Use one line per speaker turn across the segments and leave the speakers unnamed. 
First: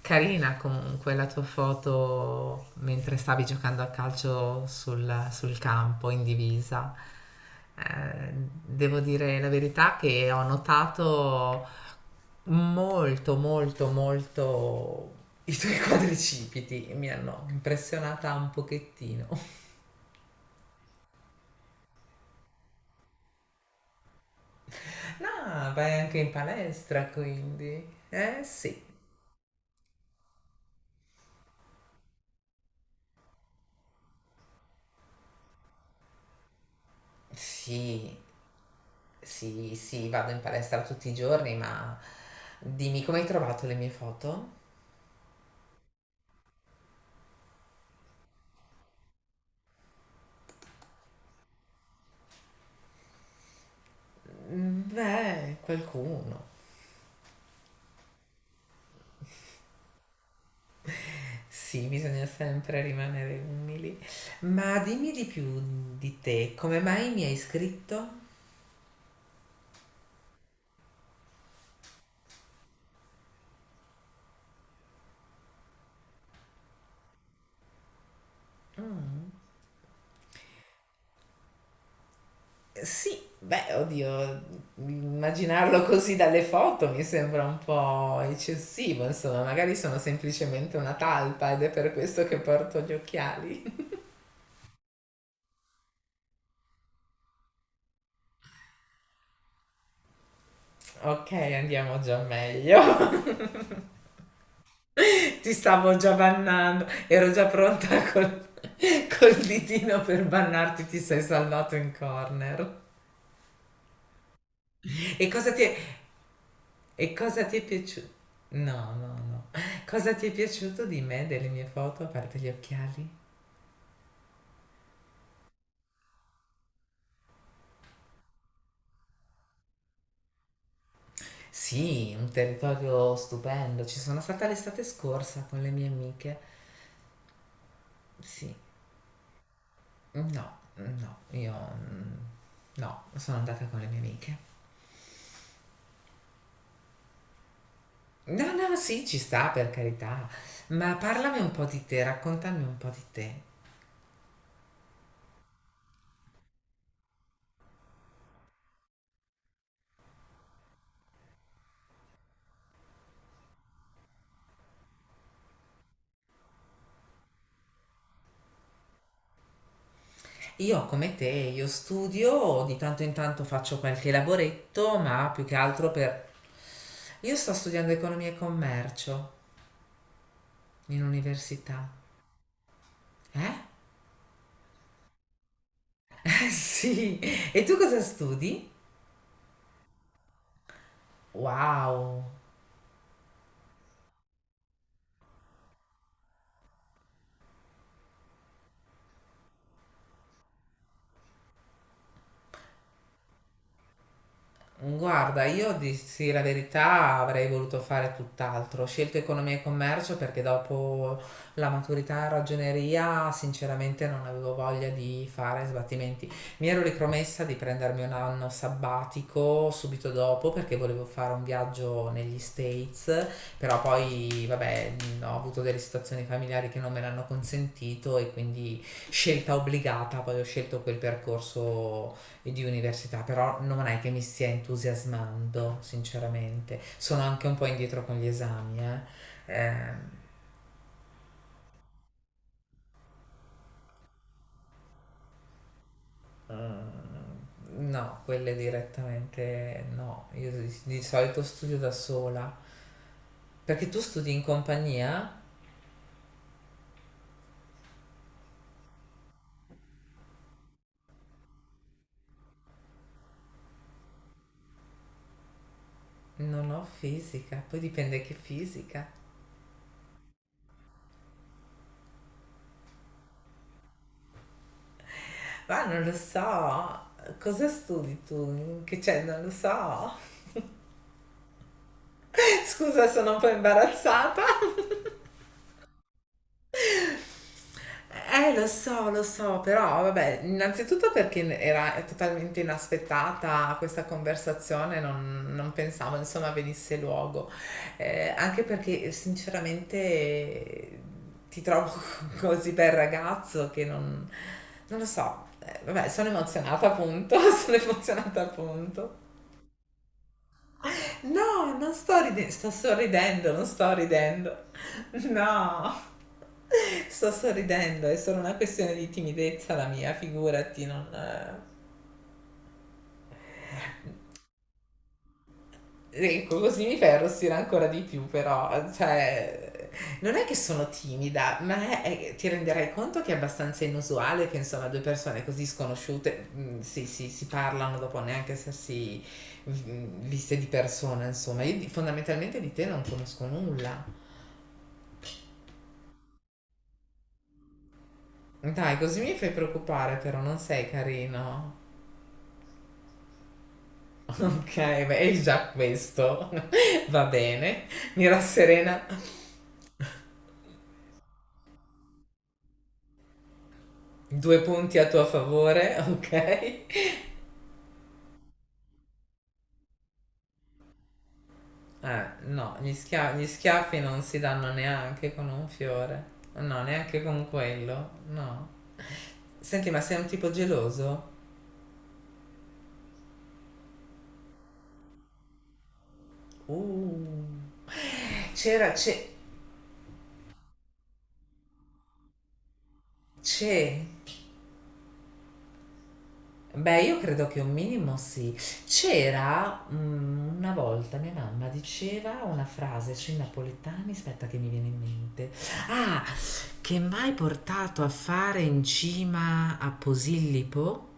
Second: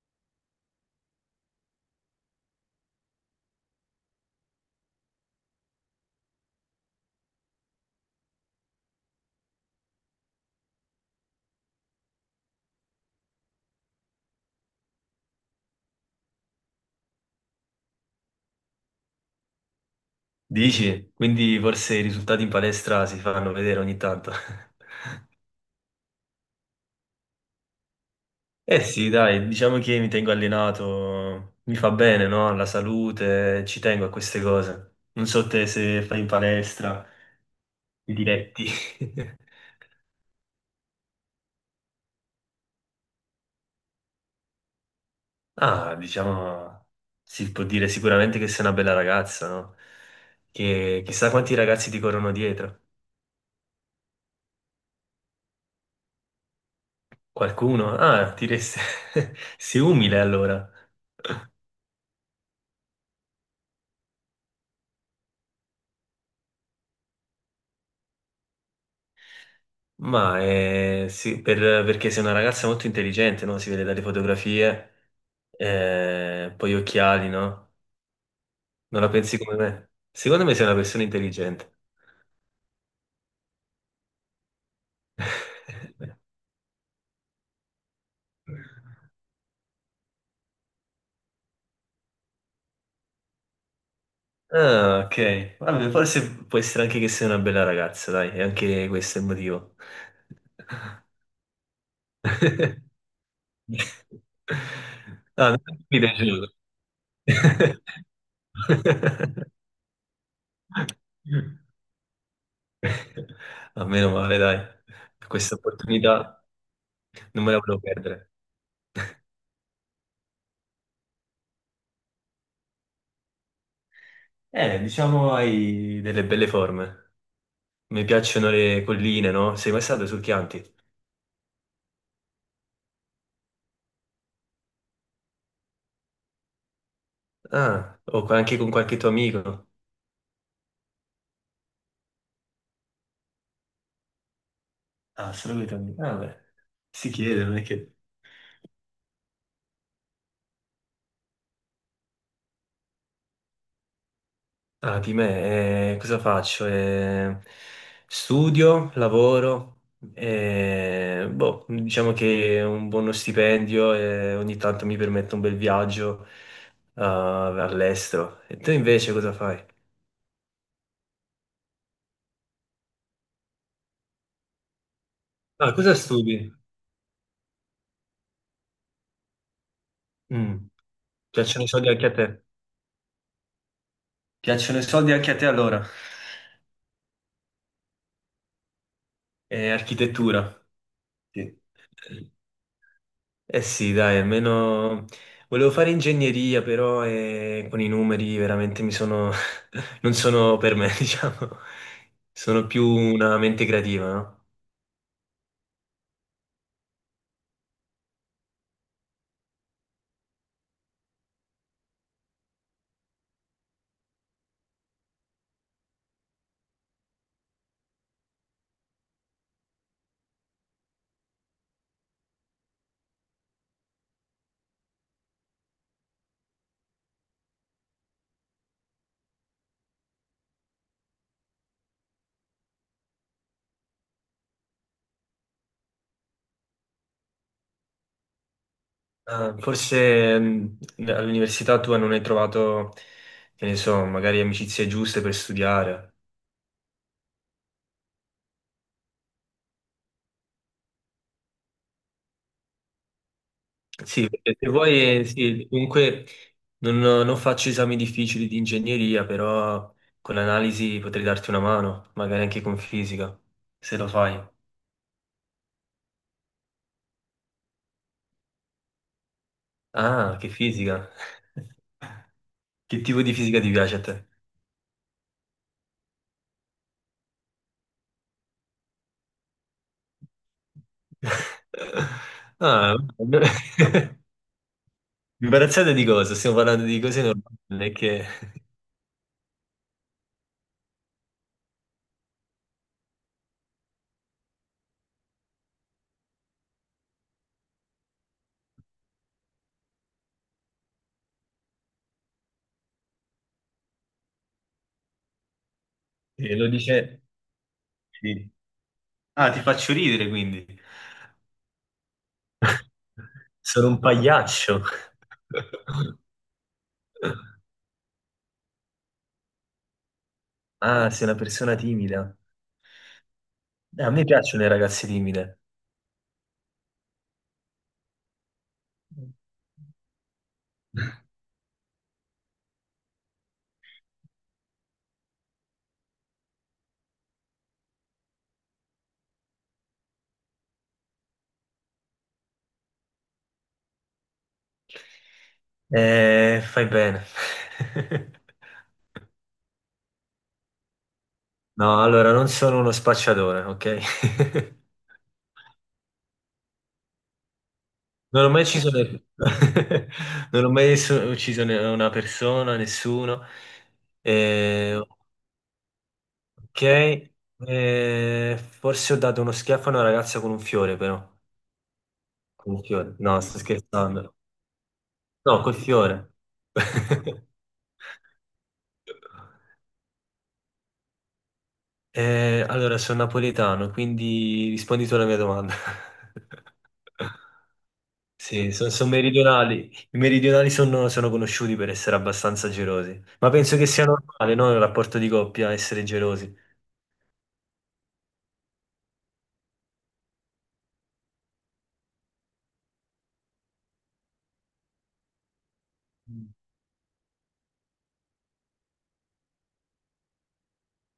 Carina comunque la tua foto mentre stavi giocando a calcio sul campo in divisa. Eh, devo dire la verità che ho notato molto, molto, molto i tuoi quadricipiti. Mi hanno impressionata un pochettino.
Dici? Quindi forse i risultati in palestra si fanno vedere ogni tanto.
Ah, vai anche in palestra quindi. Eh
Eh
sì.
sì, dai, diciamo che mi tengo allenato, mi fa bene, no? Alla salute, ci tengo a queste cose. Non so te se fai in palestra, i
Sì.
diretti.
Sì, sì, vado in palestra tutti i giorni, ma dimmi come hai trovato le mie foto?
Ah, diciamo, si può dire sicuramente che sei una bella ragazza, no? Che chissà quanti ragazzi ti corrono dietro.
Mm, beh, qualcuno.
Qualcuno? Ah, ti resta... Sei umile allora.
Sì, bisogna sempre rimanere umili. Ma dimmi di più di te, come mai mi hai scritto?
Ma sì, perché sei una ragazza molto intelligente, no? Si vede dalle fotografie, poi gli occhiali, no? Non la
Mm.
pensi come me? Secondo me sei una persona intelligente.
Sì, beh, oddio, immaginarlo così dalle foto mi sembra un po' eccessivo, insomma, magari sono semplicemente una talpa ed è per questo che porto gli occhiali.
Ah, ok. Vabbè, forse può essere anche che sei una bella ragazza, dai, e anche questo è il motivo.
Ok, andiamo già meglio. Ti stavo
Mi
già
piace.
bannando, ero già pronta col ditino per bannarti, ti sei salvato in corner.
A meno male, dai,
E cosa
questa
ti è,
opportunità
e cosa
non me
ti
la
è
volevo
piaciuto?
perdere.
No, no, no. Cosa ti è piaciuto di me, delle mie foto, a parte gli occhiali?
Diciamo hai delle belle forme. Mi piacciono le colline, no? Sei mai stato sul Chianti?
Sì, un territorio stupendo. Ci sono stata l'estate scorsa con le mie amiche.
Ah, o
Sì,
anche con qualche tuo amico?
no, no, no, sono andata con le mie amiche.
Ah, solo con i tuoi amici. Ah, beh, si chiede, non è che...
No, no, sì, ci sta per carità, ma parlami un po' di te, raccontami un po' di te.
Ah, di me, cosa faccio? Studio, lavoro, diciamo che un buono stipendio e ogni tanto mi permette un bel viaggio, ah, all'estero. E tu invece cosa fai?
Io come te, io studio, di tanto in tanto faccio qualche lavoretto, ma più che
Ah,
altro
cosa
per...
studi?
Io sto studiando economia e commercio
Mm,
in
piacciono i soldi
università.
anche a te?
Eh?
Piacciono i soldi anche a te allora?
Sì. E tu cosa studi?
Architettura. Sì.
Wow.
Eh sì, dai, almeno volevo fare ingegneria, però con i numeri veramente mi sono... non sono per me, diciamo. Sono più una mente creativa, no?
Guarda, io dissi la verità, avrei voluto fare tutt'altro. Ho scelto economia e commercio perché dopo la maturità in ragioneria, sinceramente, non avevo voglia di fare sbattimenti. Mi ero ripromessa di prendermi un anno sabbatico subito dopo perché volevo fare un viaggio negli States, però poi, vabbè, ho avuto delle situazioni familiari che non me l'hanno consentito e quindi scelta obbligata, poi ho scelto quel percorso e di università, però non è che mi stia entusiasmando, sinceramente. Sono anche un po' indietro con gli esami, eh.
Ah,
Ehm,
forse all'università tua non hai trovato, che ne so, magari amicizie giuste per studiare.
mm, no, quelle direttamente no. Io di solito studio da sola, perché tu
Sì,
studi in
perché se vuoi,
compagnia?
sì, comunque non faccio esami difficili di ingegneria, però con l'analisi potrei darti una mano, magari anche con fisica, se lo fai.
Non ho fisica, poi dipende che fisica.
Ah, che fisica! Che tipo di fisica ti piace a te?
Ma non lo so, cosa studi tu? Che c'è? Non lo so.
Ah,
Scusa, sono un po' imbarazzata.
imbarazzate di cosa? Stiamo parlando di cose normali, non è che
Lo so, però vabbè, innanzitutto perché era totalmente inaspettata questa conversazione, non pensavo insomma venisse luogo. Anche perché sinceramente ti trovo così bel ragazzo che non lo so. Vabbè, sono
che lo
emozionata
dice...
appunto, sono emozionata
Sì.
appunto.
Ah, ti faccio ridere quindi.
No, non sto ridendo, sto sorridendo, non
Sono
sto
un
ridendo.
pagliaccio.
No, sto sorridendo, è solo una questione di timidezza la mia, figurati, non...
Ah, sei una persona timida. A me piacciono le ragazze timide.
Ecco, così mi fai arrossire ancora di più, però, cioè, non è che sono timida, ma ti renderai conto che è abbastanza inusuale che, insomma, due persone così sconosciute si, si parlano dopo neanche essersi viste di persona, insomma. Fondamentalmente di te non conosco nulla.
Fai bene.
Dai, così mi fai preoccupare, però non sei carino.
No, allora non sono uno spacciatore, ok?
Ok, beh, è già questo. Va bene. Mi
Non ho mai ucciso,
rasserena.
non ho mai ucciso una persona, nessuno.
Due punti
Eh,
a tuo favore, ok?
ok, Forse ho dato uno schiaffo a una ragazza con un fiore, però.
No,
Con un fiore. No,
gli
sto
schiaffi non
scherzando.
si danno neanche con
No,
un
col
fiore.
fiore.
No, neanche con quello. No. Senti, ma sei un tipo geloso?
Allora, sono napoletano, quindi rispondi tu alla mia domanda.
Uh.
Sì,
C'era,
sono
c'è,
meridionali. I meridionali sono conosciuti per essere abbastanza gelosi, ma penso che
c'è
sia normale, no, nel rapporto di coppia essere gelosi.
beh, io credo che un minimo sì. Una volta mia mamma diceva una frase sui napoletani, aspetta che mi viene in mente. Ah,
Mm.
che m'hai portato a fare in cima a Posillipo,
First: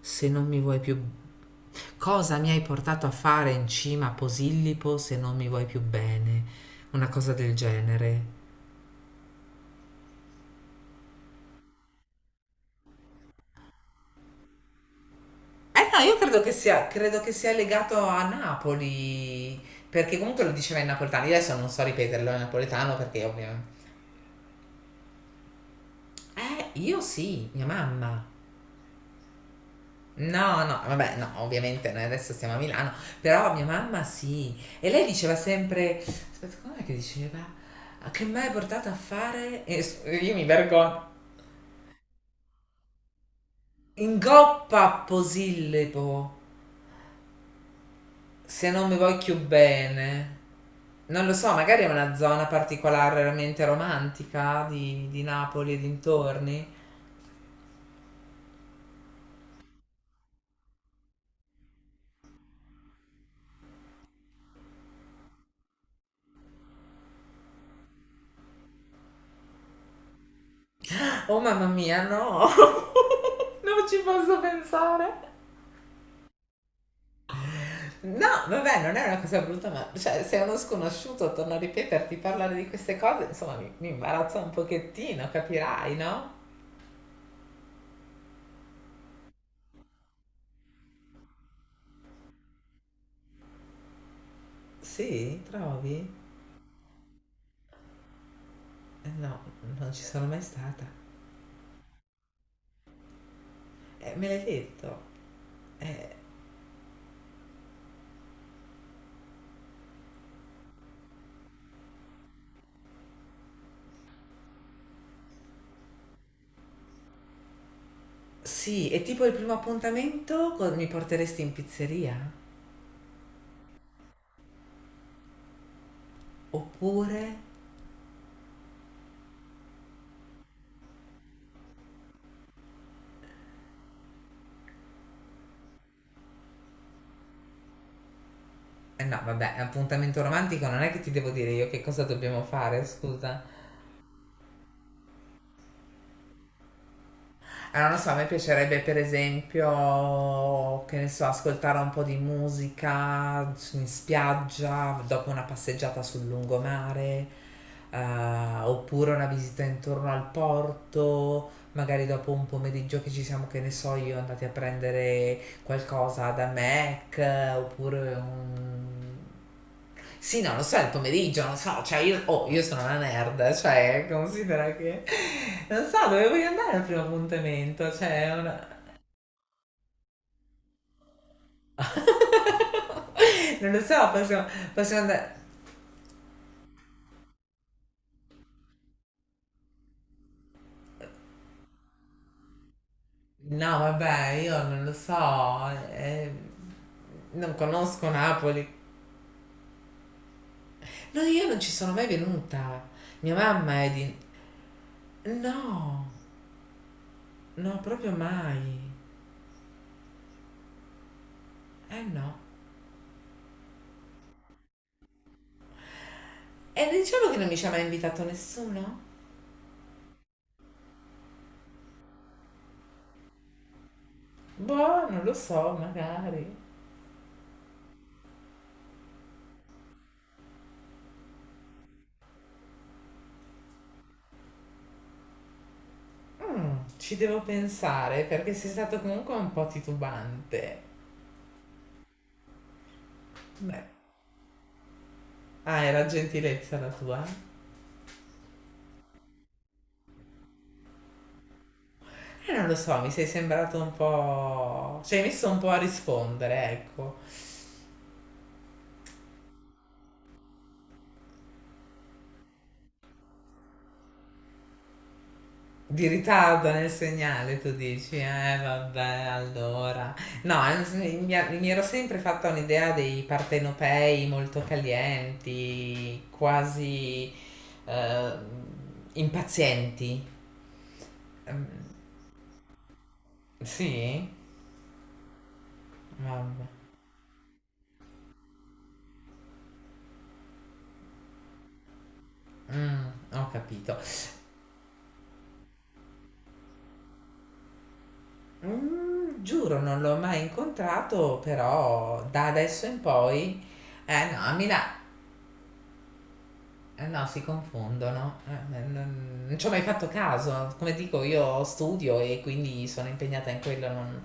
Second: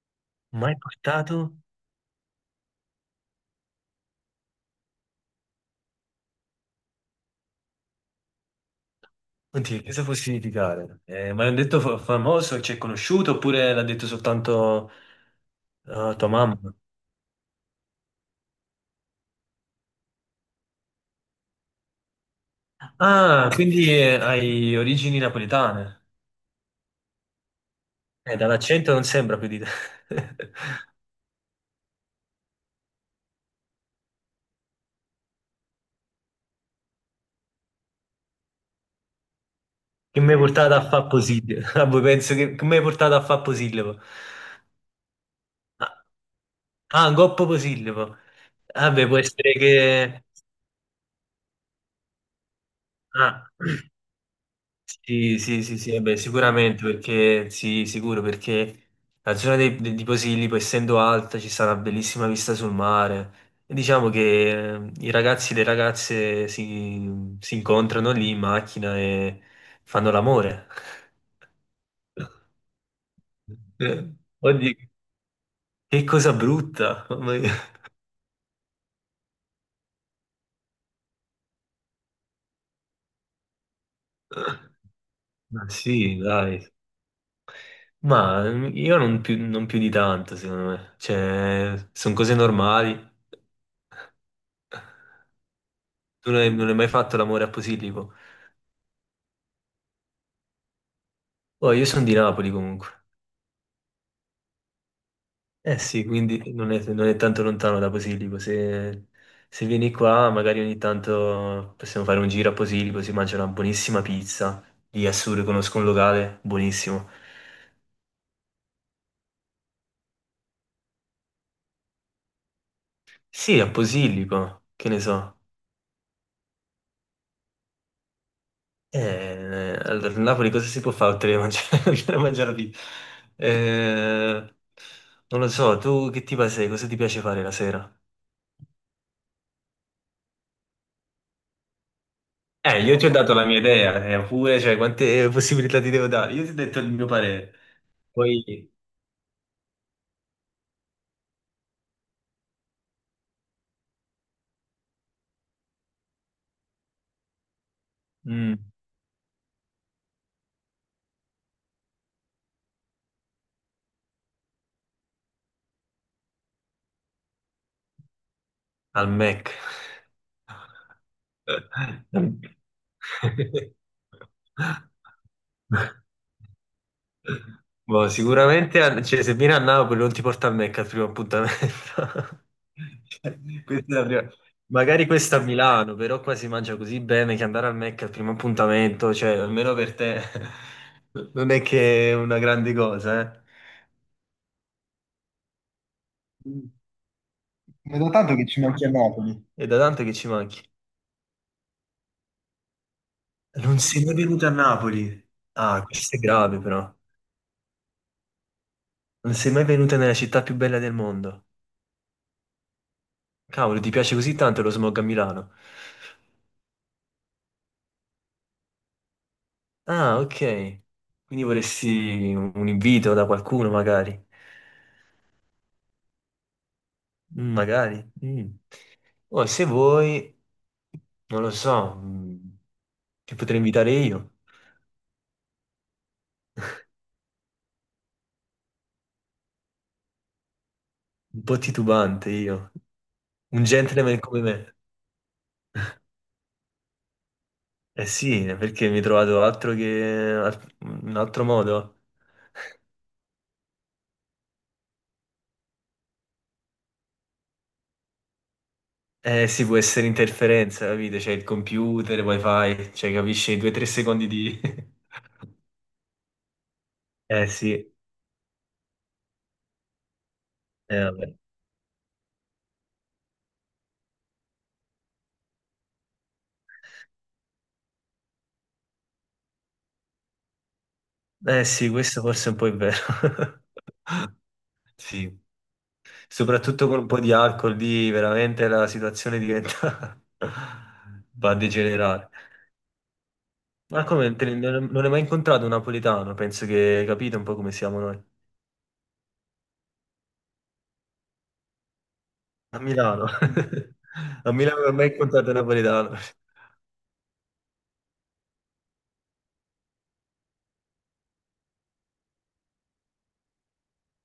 se non mi
Mai
vuoi più...
portato?
Cosa mi hai portato a fare in cima a Posillipo se non mi vuoi più bene? Una cosa del genere.
Oddio, cosa può significare? Ma l'hanno detto famoso, c'è conosciuto, oppure l'ha detto soltanto
Eh no, io
tua mamma?
credo che sia legato a Napoli, perché comunque lo diceva in napoletano, io adesso non so ripeterlo in napoletano perché
Ah,
ovviamente...
quindi hai origini napoletane.
Io sì, mia mamma.
Dall'accento non sembra più di te.
No, no, vabbè, no, ovviamente noi adesso stiamo a Milano, però mia mamma sì. E lei diceva sempre, aspetta, com'è che diceva? "A che mi hai portato a fare?
Che mi
Io
hai
mi
portato a
vergogno.
fare Posillipo? Ah, voi penso che mi hai portato a fare Posillipo?
In goppa
Ah,
posillipo.
ah, un coppo Posillipo.
Se non mi
Vabbè, può
voglio
essere che...
bene, non lo so, magari è una zona
Ah,
particolarmente romantica di
sì, sì,
Napoli
sì,
e
sì, vabbè,
dintorni.
sicuramente, perché... Sì, sicuro, perché la zona di Posillipo, essendo alta, ci sta una bellissima vista sul mare. E diciamo che i ragazzi e le ragazze si incontrano lì in macchina e fanno l'amore.
Oh mamma mia, no! Non ci posso
Eh, Oddio,
pensare.
che cosa brutta!
No, vabbè, non è una cosa brutta, ma cioè, se uno sconosciuto torna a ripeterti parlare di queste cose, insomma, mi imbarazza un pochettino,
Ma
capirai,
sì,
no?
dai. Ma io non più, non più di tanto, secondo me. Cioè, sono cose normali.
Sì, trovi?
Tu non hai mai fatto l'amore a Posillipo?
No, non ci sono mai stata.
Oh, io sono di Napoli comunque.
Me l'hai detto.
Eh sì, quindi non è tanto lontano da Posillipo. Se, se vieni qua, magari ogni tanto possiamo fare un giro a Posillipo, si mangia una buonissima pizza. Lì a Sur conosco un locale buonissimo.
Sì, è tipo il primo appuntamento mi porteresti in pizzeria?
Sì, a Posillipo, che ne so.
Oppure...
Allora, a Napoli cosa si può fare oltre a mangiare, oltre a mangiare la pizza? Eh, non lo so, tu che tipo sei? Cosa ti piace fare la sera?
Eh no, vabbè, appuntamento romantico non è che ti devo dire io che cosa dobbiamo fare,
Io ti ho dato
scusa.
la mia idea, pure, cioè, quante possibilità ti devo dare? Io ti ho detto il mio parere.
Allora, non so, a me
Poi,
piacerebbe per esempio, che ne so, ascoltare un po' di musica in spiaggia, dopo una passeggiata sul lungomare, eh,
mm,
oppure una visita intorno al porto, magari dopo un pomeriggio che ci siamo, che ne so, io andati a prendere qualcosa da Mac oppure
al
un...
Mac.
Sì, no, lo so, è il pomeriggio, non so, cioè io, oh, io sono una nerd, cioè considera che... Non so dove voglio andare al primo appuntamento,
Boh,
cioè... Una...
sicuramente cioè, se vieni a Napoli non ti porta al Mac al primo appuntamento. Cioè,
Non lo
questa è la
so,
prima-
possiamo
magari
andare...
questa a Milano, però qua si mangia così bene che andare al Mac al primo appuntamento, cioè almeno per te non è che è una grande cosa, eh.
No, vabbè, io non lo so, eh,
Mm.
non
Ma è
conosco
da tanto che ci
Napoli.
manchi a Napoli. È da tanto che ci manchi.
No, io non ci sono mai venuta. Mia
Non
mamma è
sei
di...
mai venuto a Napoli? Ah,
No,
questo è grave però.
no, proprio mai.
Non sei mai venuto nella città più bella del mondo.
Eh no.
Cavolo, ti piace così tanto lo smog a Milano?
E diciamo che non mi ci ha mai invitato nessuno?
Ah, ok. Quindi vorresti un invito da qualcuno, magari.
Boh, non lo so, magari.
Mm, magari. Mm. O se vuoi, non lo so, ti potrei invitare io.
Mm, ci devo pensare perché sei stato comunque un po' titubante.
Un po' titubante io. Un
Beh,
gentleman come me.
ah, era gentilezza la tua?
Eh sì, perché mi hai trovato altro che... un altro modo?
Non lo so, mi sei sembrato un po'... Ci hai messo un po' a rispondere, ecco.
Eh sì, può essere interferenza, capite? C'è il computer, wifi, cioè capisci? Due o tre secondi di...
Di ritardo nel
Eh
segnale, tu
sì,
dici, eh vabbè, allora. No,
vabbè.
mi ero sempre fatta un'idea dei partenopei molto calienti, quasi eh, impazienti.
Eh
Mm,
sì, questo forse è un po' è vero.
sì?
Sì,
Vabbè.
soprattutto con un po' di alcol lì veramente la situazione diventa... va a degenerare.
Mm, ho capito.
Ma come, non hai mai incontrato un napoletano? Penso che hai capito un po' come siamo noi.
Mm, giuro, non l'ho mai incontrato, però da
A
adesso in
Milano.
poi... Eh no,
A
a
Milano non
Milano,
ho mai incontrato un napoletano.
eh no, si confondono. Non ci ho mai fatto caso. Come dico, io studio e quindi sono impegnata in quello.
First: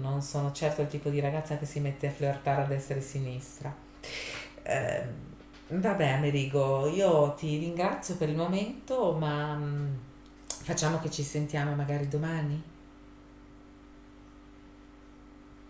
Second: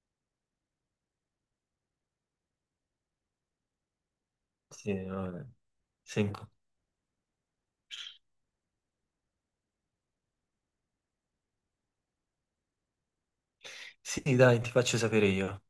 Non sono certo il tipo di ragazza che si mette a flirtare a destra e a sinistra.
Sì,
Ehm,
vabbè.
vabbè,
Sì,
Amerigo, io ti ringrazio per il momento, ma facciamo che ci sentiamo magari domani.
sì, dai, ti faccio sapere io.